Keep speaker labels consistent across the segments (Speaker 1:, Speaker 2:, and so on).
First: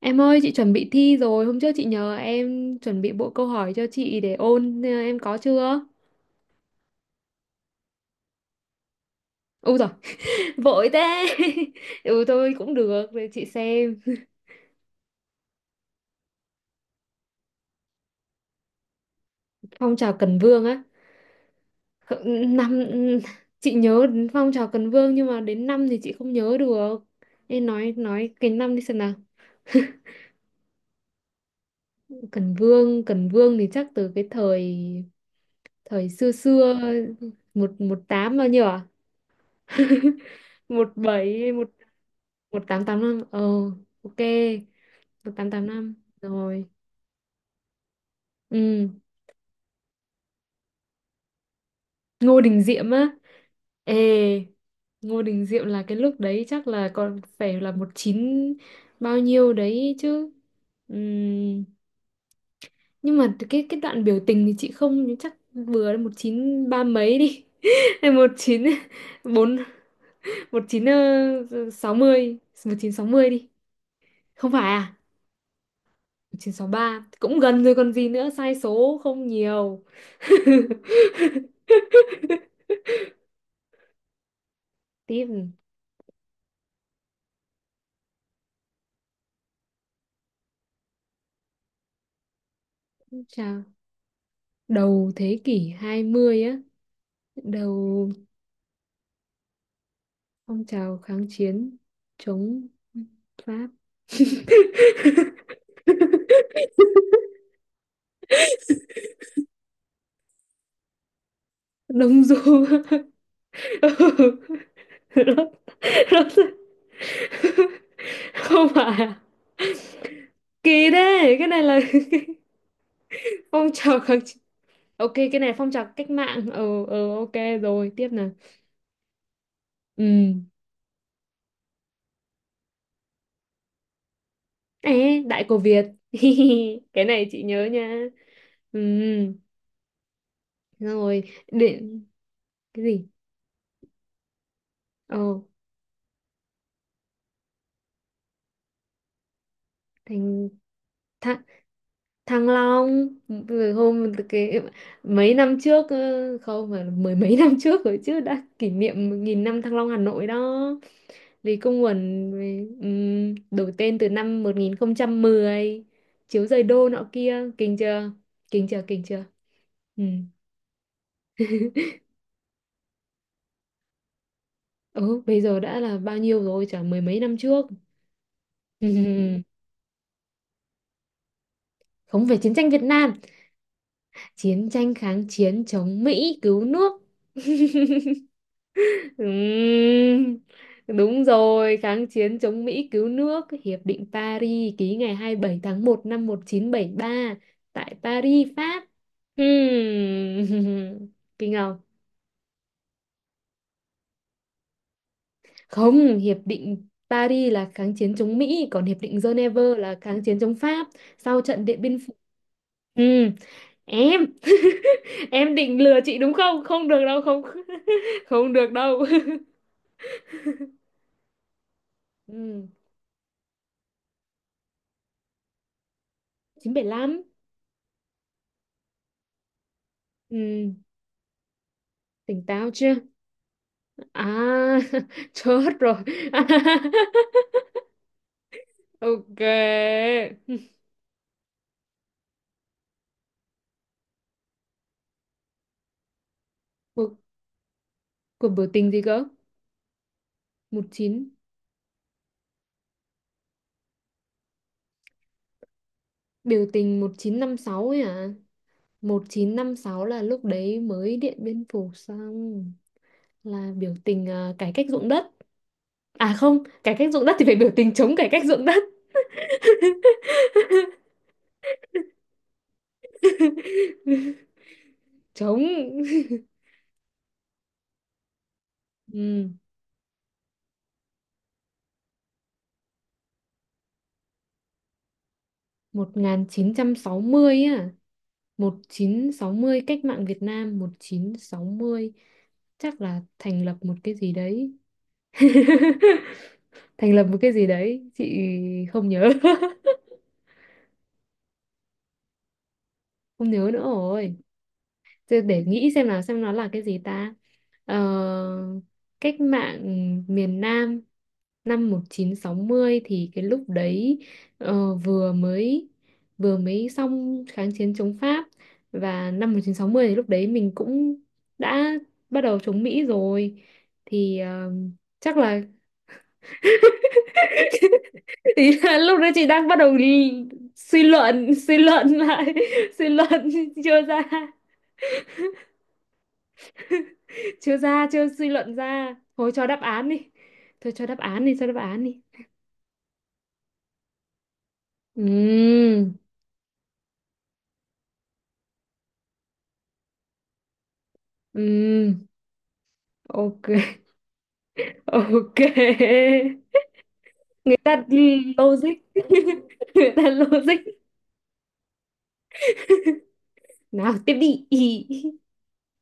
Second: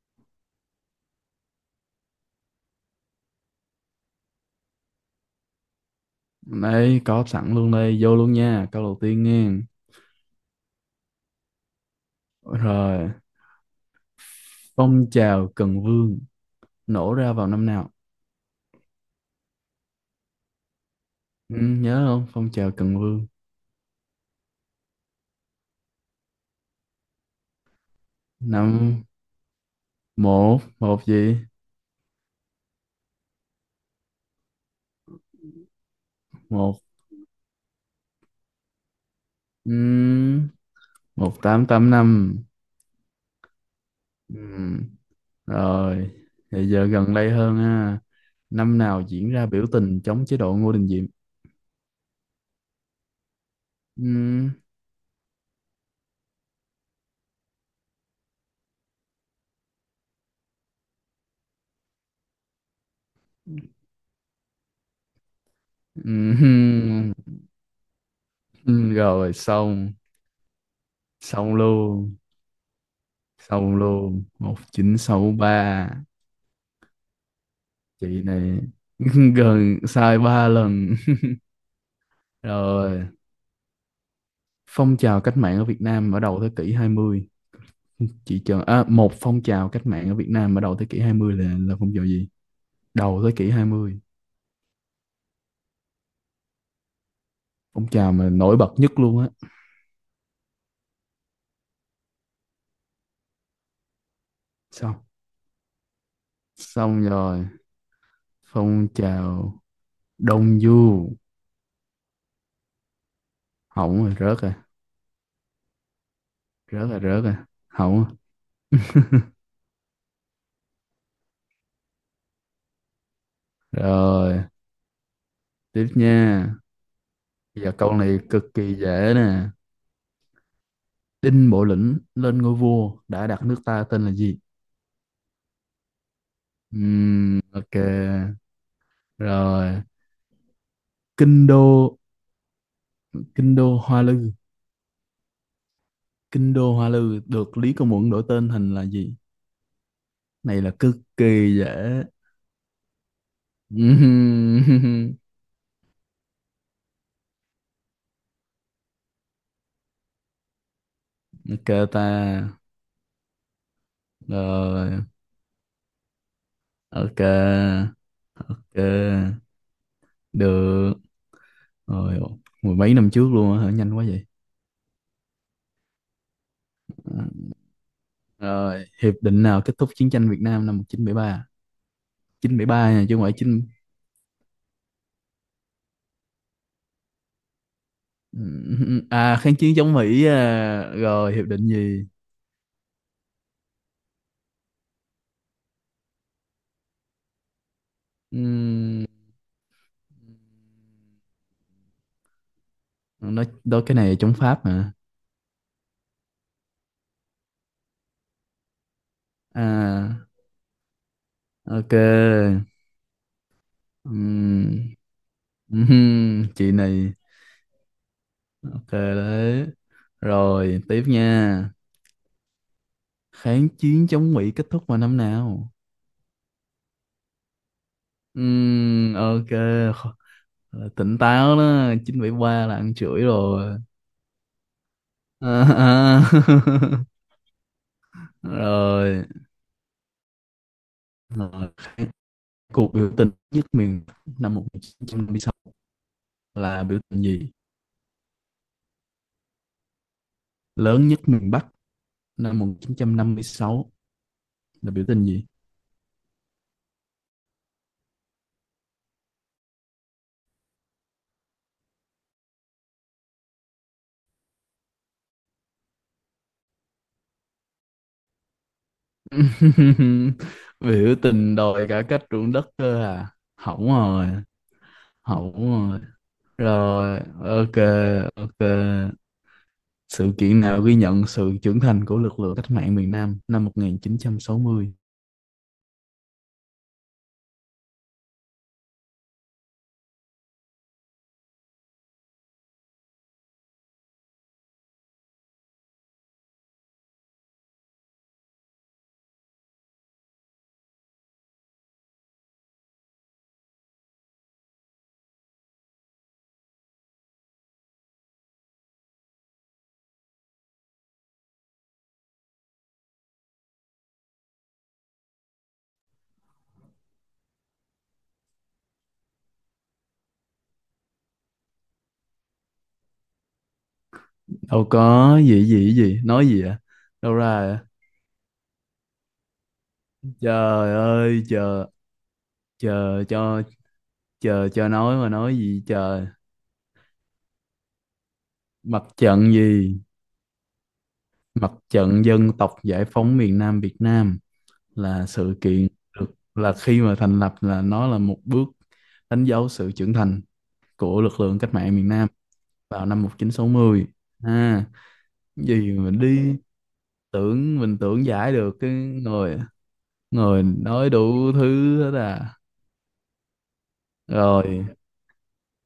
Speaker 1: Em ơi, chị chuẩn bị thi rồi. Hôm trước chị nhờ em chuẩn bị bộ câu hỏi cho chị để ôn. Ờ, Em có chưa?
Speaker 2: Đấy, có sẵn luôn đây, vô luôn nha, câu đầu tiên nghe.
Speaker 1: Ôi rồi vội thế. Ừ thôi cũng được,
Speaker 2: Rồi,
Speaker 1: để chị xem.
Speaker 2: phong trào Cần Vương nổ ra vào năm nào?
Speaker 1: Phong trào Cần Vương á.
Speaker 2: Ừ, nhớ không? Phong trào
Speaker 1: Năm
Speaker 2: Cần Vương.
Speaker 1: chị nhớ đến phong trào Cần Vương nhưng mà đến năm thì chị không nhớ được. Em nói cái năm đi xem
Speaker 2: Năm
Speaker 1: nào.
Speaker 2: một, một gì?
Speaker 1: Cần Vương, Cần Vương thì chắc từ cái thời thời xưa xưa
Speaker 2: Một,
Speaker 1: một một tám bao nhiêu à?
Speaker 2: ừm,
Speaker 1: Một
Speaker 2: một
Speaker 1: bảy
Speaker 2: tám
Speaker 1: một
Speaker 2: tám năm.
Speaker 1: một tám tám năm. Ờ, ok.
Speaker 2: Ừm,
Speaker 1: Một tám tám năm
Speaker 2: Rồi,
Speaker 1: rồi,
Speaker 2: bây giờ gần đây hơn ha. Năm
Speaker 1: ừ.
Speaker 2: nào diễn ra biểu tình chống chế độ Ngô Đình Diệm?
Speaker 1: Ngô Đình Diệm á, ê,
Speaker 2: Ừm,
Speaker 1: Ngô Đình Diệm là cái lúc đấy chắc là còn phải là một chín bao nhiêu đấy chứ. Ừm, nhưng mà cái đoạn biểu tình thì chị không, nhưng chắc vừa đến một chín ba
Speaker 2: ừm,
Speaker 1: mấy đi hay một chín
Speaker 2: Rồi,
Speaker 1: bốn,
Speaker 2: xong,
Speaker 1: một chín
Speaker 2: xong
Speaker 1: sáu
Speaker 2: luôn,
Speaker 1: mươi, một chín sáu mươi đi.
Speaker 2: xong luôn.
Speaker 1: Không
Speaker 2: Một
Speaker 1: phải à?
Speaker 2: chín sáu ba.
Speaker 1: Một chín sáu ba cũng gần rồi còn gì,
Speaker 2: Chị
Speaker 1: nữa sai
Speaker 2: này
Speaker 1: số không
Speaker 2: gần
Speaker 1: nhiều.
Speaker 2: sai ba lần rồi. Phong trào
Speaker 1: Tiếp.
Speaker 2: cách mạng ở Việt Nam ở đầu thế kỷ hai mươi, chị chờ à? Một phong trào cách mạng ở Việt Nam ở đầu thế kỷ 20 là phong trào gì? Đầu thế kỷ
Speaker 1: Chào.
Speaker 2: hai mươi,
Speaker 1: Đầu thế kỷ 20 á,
Speaker 2: phong
Speaker 1: đầu
Speaker 2: trào mà nổi bật nhất luôn á.
Speaker 1: phong trào kháng chiến chống Pháp.
Speaker 2: xong xong rồi, phong trào Đông Du.
Speaker 1: Đông Du.
Speaker 2: Hỏng rồi, rớt rồi,
Speaker 1: Ừ, nó rất,
Speaker 2: rớt rồi, rớt rồi, hỏng rồi.
Speaker 1: không phải à? Kỳ thế, cái này là phong trào kháng chiến.
Speaker 2: Rồi,
Speaker 1: Ok, cái này phong trào
Speaker 2: tiếp
Speaker 1: cách mạng.
Speaker 2: nha.
Speaker 1: Ờ ờ, ok.
Speaker 2: Giờ
Speaker 1: Rồi,
Speaker 2: câu
Speaker 1: tiếp
Speaker 2: này
Speaker 1: nào.
Speaker 2: cực kỳ dễ nè.
Speaker 1: Ừ.
Speaker 2: Đinh Bộ Lĩnh lên ngôi vua đã đặt nước ta tên là gì?
Speaker 1: Ê, Đại Cổ Việt. Cái này chị nhớ
Speaker 2: Ok.
Speaker 1: nha. Ừ.
Speaker 2: Rồi,
Speaker 1: Rồi,
Speaker 2: kinh đô
Speaker 1: điện cái gì?
Speaker 2: kinh đô Hoa Lư
Speaker 1: Ờ,
Speaker 2: kinh đô Hoa Lư được Lý Công Uẩn đổi tên thành là gì?
Speaker 1: thành,
Speaker 2: Này là cực
Speaker 1: thăng,
Speaker 2: kỳ dễ.
Speaker 1: Thăng Long rồi. Hôm cái
Speaker 2: Ừm,
Speaker 1: mấy năm trước, ơ, không mà mười mấy năm trước rồi chứ, đã kỷ niệm một nghìn năm Thăng Long Hà Nội đó. Lý
Speaker 2: ok
Speaker 1: Công
Speaker 2: ta.
Speaker 1: Uẩn, đổi tên từ năm một nghìn không
Speaker 2: Rồi,
Speaker 1: trăm mười, chiếu giời đô nọ
Speaker 2: ok,
Speaker 1: kia, kinh chưa, kinh chưa, kinh chưa.
Speaker 2: ok,
Speaker 1: Ừ.
Speaker 2: được rồi. Mười mấy năm trước luôn á hả? Nhanh quá vậy.
Speaker 1: Ừ, bây giờ đã là bao nhiêu rồi, chả mười mấy
Speaker 2: À,
Speaker 1: năm trước.
Speaker 2: rồi, hiệp
Speaker 1: Ừ,
Speaker 2: định nào kết thúc chiến tranh Việt Nam năm một chín chín bảy ba?
Speaker 1: không, về chiến
Speaker 2: Chín bảy
Speaker 1: tranh Việt
Speaker 2: ba nha
Speaker 1: Nam,
Speaker 2: chứ không phải chín.
Speaker 1: chiến tranh kháng chiến chống Mỹ cứu nước.
Speaker 2: À, kháng chiến chống Mỹ
Speaker 1: Ừm,
Speaker 2: à?
Speaker 1: đúng
Speaker 2: Rồi hiệp định
Speaker 1: rồi,
Speaker 2: gì?
Speaker 1: kháng chiến chống Mỹ cứu nước, Hiệp định Paris ký ngày 27 tháng một năm 1973 tại Paris, Pháp.
Speaker 2: Ừm,
Speaker 1: Ừm, kinh không?
Speaker 2: nói đó, cái này chống Pháp mà.
Speaker 1: Không, Hiệp định Paris là kháng chiến chống Mỹ, còn Hiệp định Geneva là kháng
Speaker 2: À,
Speaker 1: chiến chống Pháp sau trận Điện
Speaker 2: ok.
Speaker 1: Biên Phủ. Ừm, em,
Speaker 2: Ừm,
Speaker 1: em định lừa chị đúng
Speaker 2: ừm,
Speaker 1: không?
Speaker 2: chị
Speaker 1: Không được
Speaker 2: này.
Speaker 1: đâu, không, không được
Speaker 2: Ok
Speaker 1: đâu.
Speaker 2: đấy. Rồi tiếp nha.
Speaker 1: Ừm,
Speaker 2: Kháng chiến chống Mỹ kết thúc vào năm nào?
Speaker 1: 975.
Speaker 2: Ok. Kho-
Speaker 1: Ừm,
Speaker 2: là tỉnh táo đó,
Speaker 1: tỉnh
Speaker 2: 973
Speaker 1: táo
Speaker 2: là
Speaker 1: chưa?
Speaker 2: ăn chửi rồi.
Speaker 1: À, chết rồi.
Speaker 2: À, à. Rồi,
Speaker 1: Ok.
Speaker 2: rồi. Cuộc biểu tình nhất miền Bắc năm 1956 là biểu
Speaker 1: Cuộc,
Speaker 2: tình gì?
Speaker 1: cuộc biểu tình gì cơ? Một
Speaker 2: Lớn nhất
Speaker 1: chín,
Speaker 2: miền Bắc năm 1956 là biểu tình gì?
Speaker 1: biểu tình 1956 ấy à? Một chín năm sáu là lúc đấy mới Điện Biên Phủ xong, là biểu tình à, cải cách ruộng đất. À không, cải cách ruộng đất thì phải biểu tình chống cải cách ruộng đất.
Speaker 2: Biểu tình đòi cải cách ruộng đất cơ à? Hỏng rồi, hỏng
Speaker 1: Chống.
Speaker 2: rồi. Rồi, ok, ok.
Speaker 1: Ừ,
Speaker 2: Sự kiện nào ghi nhận sự trưởng thành của lực lượng cách mạng miền Nam năm 1960?
Speaker 1: 1960 á. Một chín sáu mươi, cách mạng Việt Nam một chín sáu mươi, chắc là thành lập một cái gì đấy. Thành lập một cái gì đấy, chị không nhớ. Không nhớ nữa rồi. Thế để nghĩ xem là xem nó là cái gì ta. ờ, Cách mạng miền Nam năm 1960 thì cái lúc đấy ờ, vừa mới vừa mới xong kháng chiến chống Pháp, và năm 1960 thì lúc đấy mình cũng đã bắt đầu chống Mỹ rồi, thì ờ,
Speaker 2: Đâu
Speaker 1: chắc
Speaker 2: có,
Speaker 1: là
Speaker 2: gì gì gì, nói gì ạ? Đâu ra vậy?
Speaker 1: thì là lúc đấy chị đang bắt đầu đi
Speaker 2: Trời ơi,
Speaker 1: suy luận lại suy
Speaker 2: chờ
Speaker 1: luận
Speaker 2: cho,
Speaker 1: chưa ra,
Speaker 2: chờ cho nói mà, nói gì trời.
Speaker 1: chưa ra, chưa suy luận ra,
Speaker 2: Mặt
Speaker 1: thôi cho
Speaker 2: trận
Speaker 1: đáp án
Speaker 2: gì?
Speaker 1: đi, thôi cho đáp án đi, cho đáp
Speaker 2: Mặt
Speaker 1: án đi.
Speaker 2: trận Dân tộc Giải phóng miền Nam Việt Nam. Là sự
Speaker 1: Ừ.
Speaker 2: kiện được, là khi mà thành lập, là nó là một bước đánh dấu sự trưởng thành của lực lượng cách mạng miền
Speaker 1: Ừ,
Speaker 2: Nam vào năm
Speaker 1: ok.
Speaker 2: 1960. À.
Speaker 1: Ok.
Speaker 2: Gì mà đi?
Speaker 1: Người
Speaker 2: Tưởng
Speaker 1: ta
Speaker 2: mình tưởng giải được
Speaker 1: logic.
Speaker 2: cái, người
Speaker 1: Người ta
Speaker 2: người
Speaker 1: logic.
Speaker 2: nói đủ thứ hết à.
Speaker 1: Nào tiếp đi.
Speaker 2: Rồi,
Speaker 1: Ý.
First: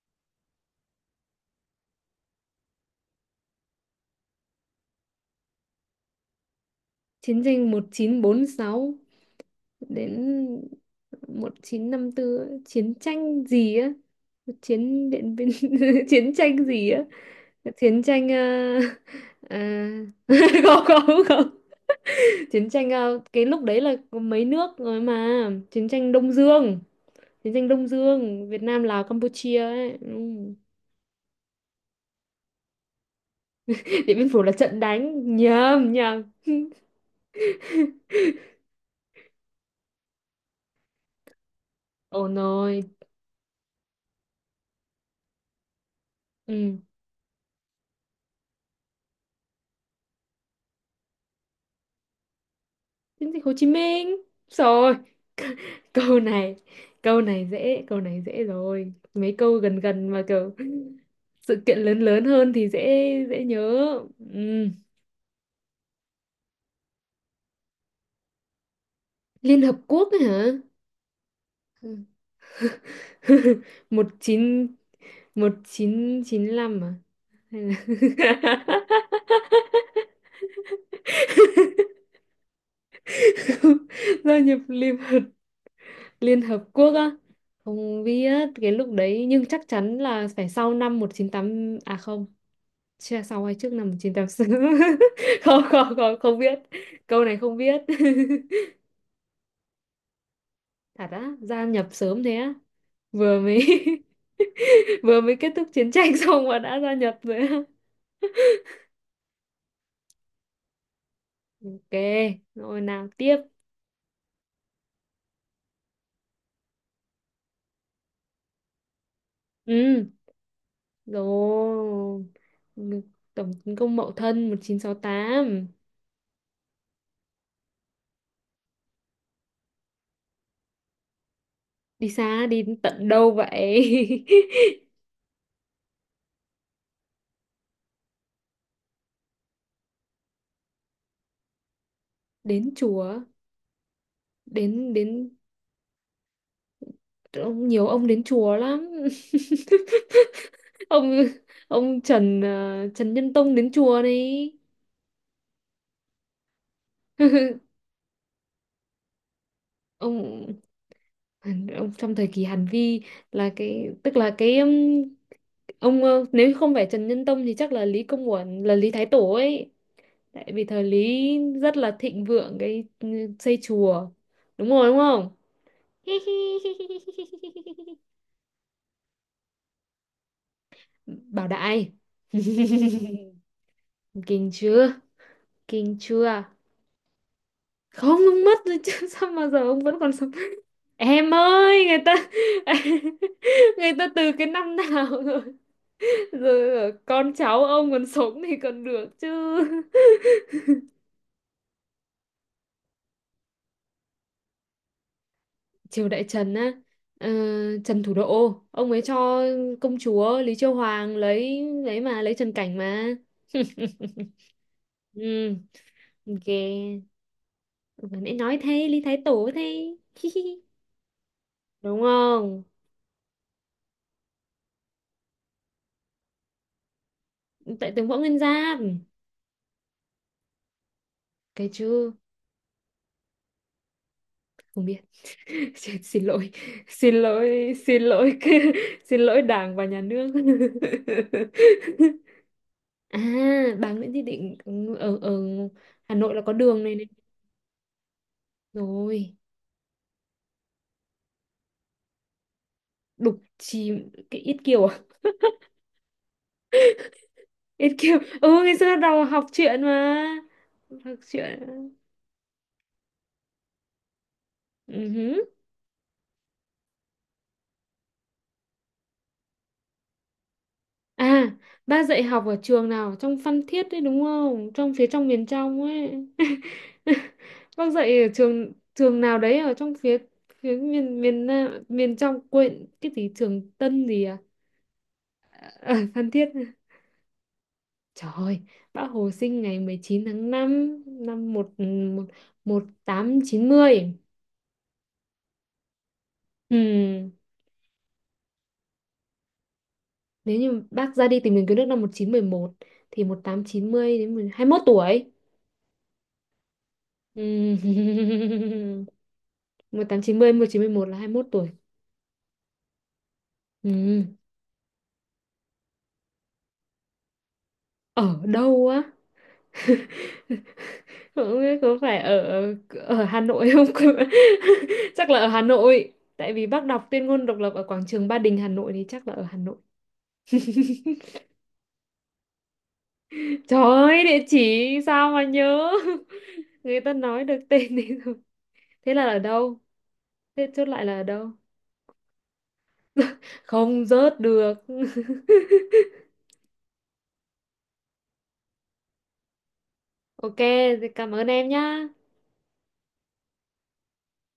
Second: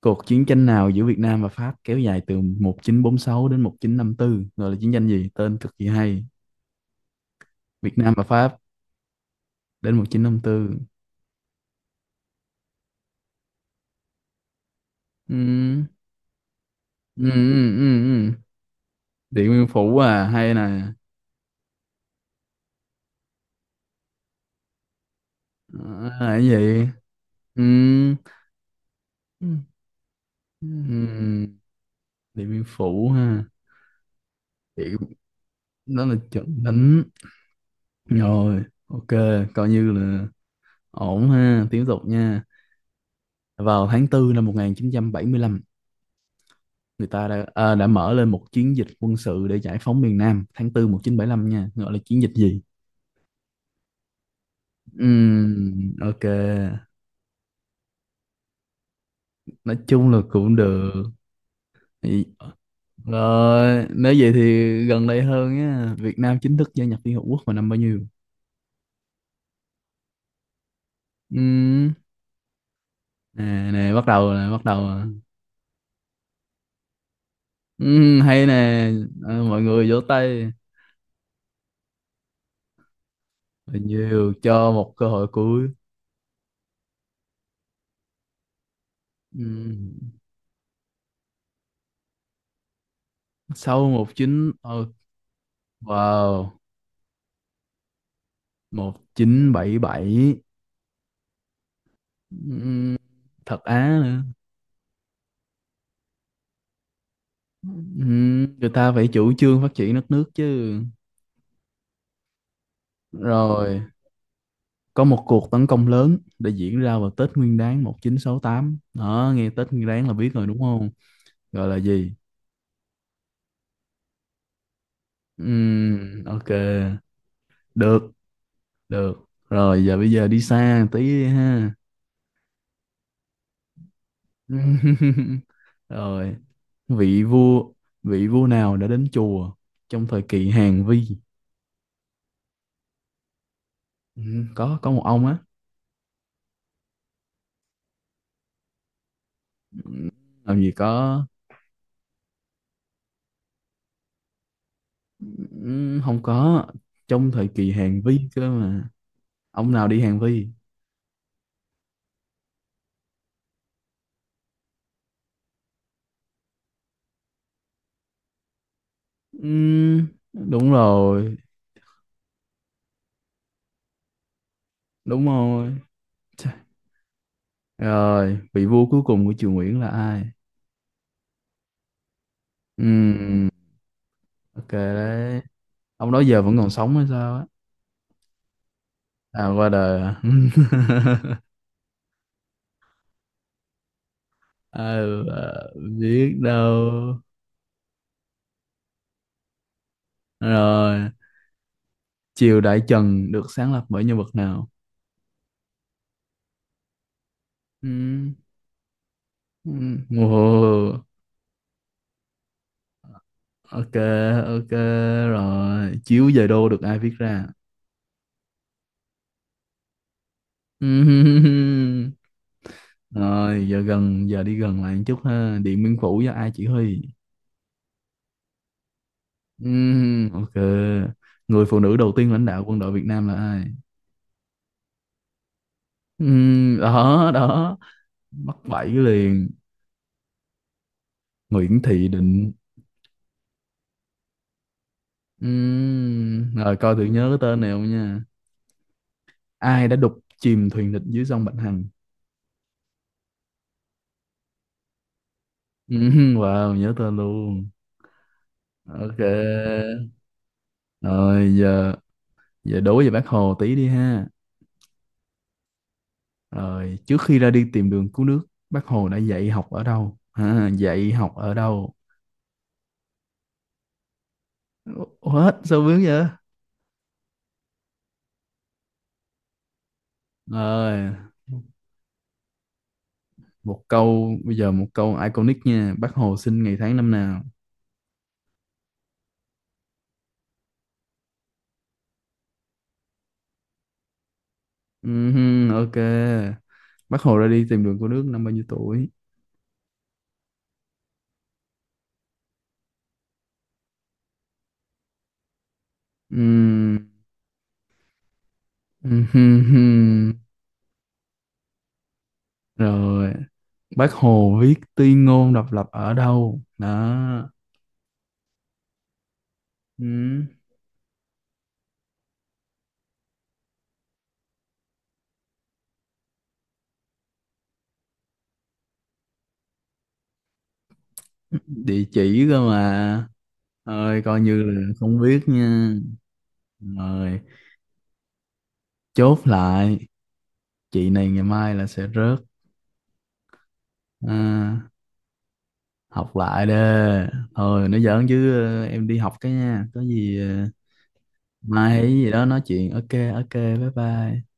Speaker 2: cuộc chiến tranh nào giữa Việt Nam và Pháp kéo dài từ 1946 đến 1954 gọi là chiến tranh gì? Tên cực kỳ hay.
Speaker 1: Chiến tranh
Speaker 2: Việt Nam và Pháp
Speaker 1: 1946
Speaker 2: đến
Speaker 1: đến
Speaker 2: 1954.
Speaker 1: 1954 ấy. Chiến tranh gì á? Chiến
Speaker 2: Ừ.
Speaker 1: điện biên chiến tranh gì á?
Speaker 2: Ừ, ừ,
Speaker 1: Chiến
Speaker 2: ừ,
Speaker 1: tranh
Speaker 2: ừ. Điện
Speaker 1: ờ,
Speaker 2: Biên Phủ à, hay nè.
Speaker 1: không không không. Chiến tranh cái lúc đấy là có mấy nước rồi mà.
Speaker 2: Ờ,
Speaker 1: Chiến tranh
Speaker 2: là
Speaker 1: Đông
Speaker 2: cái
Speaker 1: Dương.
Speaker 2: gì?
Speaker 1: Chiến tranh Đông
Speaker 2: Ừm,
Speaker 1: Dương, Việt Nam, Lào, Campuchia
Speaker 2: ừm,
Speaker 1: ấy. Ừ.
Speaker 2: Điện Biên Phủ ha.
Speaker 1: Điện Biên Phủ là trận
Speaker 2: Điện,
Speaker 1: đánh, nhầm
Speaker 2: Đó là
Speaker 1: nhầm.
Speaker 2: trận đánh. Rồi, ok, coi như là ổn ha. Tiếp tục
Speaker 1: Ồ
Speaker 2: nha.
Speaker 1: nồi.
Speaker 2: Vào tháng tư năm 1975,
Speaker 1: Ừ.
Speaker 2: người ta đã mở lên một chiến dịch quân sự để giải phóng miền Nam, tháng 4 lăm nha, gọi là chiến dịch gì?
Speaker 1: Chiến dịch Hồ Chí Minh rồi. Câu
Speaker 2: Ok.
Speaker 1: này, câu này dễ, câu này dễ rồi, mấy câu
Speaker 2: Nói
Speaker 1: gần gần
Speaker 2: chung là
Speaker 1: mà kiểu
Speaker 2: cũng được.
Speaker 1: sự kiện lớn,
Speaker 2: Thì-
Speaker 1: lớn hơn thì dễ, dễ
Speaker 2: Rồi,
Speaker 1: nhớ.
Speaker 2: nếu vậy thì
Speaker 1: Ừ.
Speaker 2: gần đây hơn á, Việt Nam chính thức gia nhập Liên Hợp Quốc vào năm bao nhiêu?
Speaker 1: Liên Hợp Quốc ấy hả?
Speaker 2: Ừ.
Speaker 1: Ừ.
Speaker 2: Nè, nè, bắt
Speaker 1: Một
Speaker 2: đầu nè, bắt
Speaker 1: chín,
Speaker 2: đầu nè.
Speaker 1: một chín chín năm à, hay là
Speaker 2: Ừ, hay nè. Ờ, mọi người vỗ tay. Và nhiều
Speaker 1: gia nhập
Speaker 2: cho một
Speaker 1: Liên,
Speaker 2: cơ hội cuối.
Speaker 1: Liên Hợp Quốc á, không biết cái lúc đấy,
Speaker 2: Ừ.
Speaker 1: nhưng chắc chắn là phải sau năm một chín tám, à không, chưa, sau hay trước
Speaker 2: Sau
Speaker 1: năm
Speaker 2: một
Speaker 1: 1986
Speaker 2: chín,
Speaker 1: không không không, không
Speaker 2: wow,
Speaker 1: biết, câu này không biết.
Speaker 2: 1977.
Speaker 1: Thật á, gia nhập sớm thế á,
Speaker 2: Ừ.
Speaker 1: vừa mới
Speaker 2: Thật á nữa.
Speaker 1: vừa mới kết thúc chiến tranh xong mà đã gia nhập rồi á.
Speaker 2: Ừ. Người ta phải chủ trương phát triển đất nước chứ.
Speaker 1: Ok, rồi nào tiếp.
Speaker 2: Rồi, có một cuộc tấn công lớn đã diễn ra vào Tết Nguyên Đán 1968, đó, nghe Tết Nguyên Đán
Speaker 1: Ừ.
Speaker 2: là biết rồi đúng không? Gọi là gì?
Speaker 1: Rồi. Ừ, tổng tấn công Mậu Thân một chín sáu tám.
Speaker 2: Ok. Được, được rồi. Bây giờ đi xa một tí đi ha.
Speaker 1: Đi xa, đi đến tận đâu vậy?
Speaker 2: Rồi, vị vua vị vua nào đã đến chùa trong thời kỳ Hàn Vi?
Speaker 1: Đến chùa,
Speaker 2: Ừ, có
Speaker 1: đến,
Speaker 2: một ông
Speaker 1: đến,
Speaker 2: á.
Speaker 1: ông nhiều, ông đến chùa lắm.
Speaker 2: Ừ, làm gì có.
Speaker 1: ông ông Trần, Trần Nhân Tông đến chùa này.
Speaker 2: Ừ, không có, trong thời kỳ Hàn Vi cơ mà. Ông nào đi Hàn Vi?
Speaker 1: ông ông trong thời kỳ Hàn Vi là cái, tức là cái, ông, nếu không phải Trần Nhân Tông thì chắc là Lý Công Uẩn là Lý Thái Tổ ấy,
Speaker 2: Ừ,
Speaker 1: tại vì
Speaker 2: đúng
Speaker 1: thời Lý
Speaker 2: rồi,
Speaker 1: rất là thịnh vượng cái xây chùa, đúng rồi đúng
Speaker 2: đúng
Speaker 1: không?
Speaker 2: rồi. Chà, rồi, vị vua cuối cùng của triều Nguyễn là ai?
Speaker 1: Bảo đại.
Speaker 2: Ừ,
Speaker 1: Kinh
Speaker 2: ok
Speaker 1: chưa?
Speaker 2: đấy.
Speaker 1: Kinh
Speaker 2: Ông đó giờ
Speaker 1: chưa?
Speaker 2: vẫn còn sống hay sao á?
Speaker 1: Không, ông mất rồi chứ, sao
Speaker 2: À,
Speaker 1: mà giờ
Speaker 2: qua
Speaker 1: ông vẫn
Speaker 2: đời
Speaker 1: còn
Speaker 2: à?
Speaker 1: sống? Em ơi, người ta người ta từ cái năm nào
Speaker 2: Ờ,
Speaker 1: rồi?
Speaker 2: biết đâu.
Speaker 1: Rồi con cháu ông còn sống thì còn được chứ.
Speaker 2: Rồi, triều Đại Trần được sáng lập bởi nhân vật nào?
Speaker 1: Triều Đại Trần á, ờ, Trần Thủ
Speaker 2: Ừ,
Speaker 1: Độ, ông ấy cho
Speaker 2: ừ,
Speaker 1: công chúa Lý Chiêu
Speaker 2: ồ,
Speaker 1: Hoàng lấy Trần Cảnh mà.
Speaker 2: ok, ok
Speaker 1: Ừ,
Speaker 2: rồi. Chiếu về
Speaker 1: ok.
Speaker 2: đô được ai viết ra?
Speaker 1: Vừa nãy nói thế, Lý Thái Tổ thế.
Speaker 2: Ừ,
Speaker 1: Đúng không?
Speaker 2: rồi, giờ đi gần lại một chút ha. Điện Biên Phủ do ai chỉ huy?
Speaker 1: Tại tướng Võ Nguyên Giáp.
Speaker 2: Ừ, ok. Người
Speaker 1: Cái
Speaker 2: phụ nữ
Speaker 1: chứ.
Speaker 2: đầu tiên lãnh đạo quân đội Việt Nam là ai?
Speaker 1: Không biết. Xin,
Speaker 2: Ừ,
Speaker 1: xin lỗi, xin
Speaker 2: đó
Speaker 1: lỗi,
Speaker 2: đó,
Speaker 1: xin lỗi.
Speaker 2: mắc bẫy
Speaker 1: Xin lỗi
Speaker 2: liền.
Speaker 1: đảng và nhà nước.
Speaker 2: Nguyễn Thị Định.
Speaker 1: À, bà Nguyễn Thị Định, ừ, ở ở Hà Nội là có
Speaker 2: Rồi
Speaker 1: đường này
Speaker 2: coi thử
Speaker 1: này
Speaker 2: nhớ cái tên này không nha.
Speaker 1: rồi.
Speaker 2: Ai đã đục chìm thuyền địch dưới sông Bạch Hằng?
Speaker 1: Đục chì, cái Yết Kiều à,
Speaker 2: Wow, nhớ tên luôn.
Speaker 1: Yết Kiều, ừ, ngày xưa
Speaker 2: Ok.
Speaker 1: đầu học truyện mà, học
Speaker 2: Rồi,
Speaker 1: truyện.
Speaker 2: giờ giờ đố về bác Hồ tí đi ha.
Speaker 1: Ừ hứ.
Speaker 2: Rồi, trước khi ra đi tìm đường cứu nước, bác Hồ đã dạy học ở đâu? Ha, dạy học
Speaker 1: À,
Speaker 2: ở đâu?
Speaker 1: ba dạy học ở trường nào? Trong Phan Thiết đấy đúng không? Trong phía trong, miền
Speaker 2: What? Sao
Speaker 1: trong
Speaker 2: vướng vậy?
Speaker 1: ấy. Bác dạy ở trường trường nào đấy, ở trong phía,
Speaker 2: Rồi,
Speaker 1: miền, Nam, miền trong quên cái gì, trường Tân gì à?
Speaker 2: một câu iconic nha.
Speaker 1: Ở
Speaker 2: Bác
Speaker 1: Phan
Speaker 2: Hồ
Speaker 1: Thiết.
Speaker 2: sinh ngày tháng năm nào?
Speaker 1: Trời ơi, bác Hồ sinh ngày 19 tháng 5 năm 1 1890.
Speaker 2: Ok.
Speaker 1: Ừ,
Speaker 2: Bác Hồ ra đi tìm đường cứu nước năm bao nhiêu tuổi?
Speaker 1: nếu như bác ra đi tìm đường cứu nước năm 1911 thì một tám chín mươi đến 21 tuổi.
Speaker 2: Ừm,
Speaker 1: Ừ.
Speaker 2: hừm,
Speaker 1: một một tám
Speaker 2: hừm.
Speaker 1: chín, chín mươi, một chín mươi, 1911 là 21 tuổi.
Speaker 2: Rồi, bác
Speaker 1: Ừ.
Speaker 2: Hồ viết tuyên ngôn độc lập ở đâu? Đó.
Speaker 1: Ở đâu á?
Speaker 2: Ừm,
Speaker 1: Không biết có phải ở ở Hà Nội không? Chắc là ở Hà Nội. Tại vì bác đọc tuyên ngôn độc lập ở quảng trường Ba Đình Hà Nội thì chắc là ở Hà Nội.
Speaker 2: Địa chỉ cơ mà.
Speaker 1: Trời
Speaker 2: Ơi,
Speaker 1: ơi,
Speaker 2: coi
Speaker 1: địa chỉ
Speaker 2: như là không
Speaker 1: sao
Speaker 2: biết
Speaker 1: mà nhớ?
Speaker 2: nha.
Speaker 1: Người ta
Speaker 2: Rồi,
Speaker 1: nói được tên đi rồi. Thế là
Speaker 2: chốt
Speaker 1: ở đâu?
Speaker 2: lại.
Speaker 1: Thế chốt lại
Speaker 2: Chị
Speaker 1: là ở
Speaker 2: này ngày
Speaker 1: đâu?
Speaker 2: mai là sẽ rớt.
Speaker 1: Không rớt được.
Speaker 2: À, học lại đi. Thôi, nó giỡn chứ, em đi học cái nha. Có gì,
Speaker 1: Ok, thì cảm ơn em
Speaker 2: mai hay
Speaker 1: nhá.
Speaker 2: gì đó nói chuyện. Ok, ok, bye bye.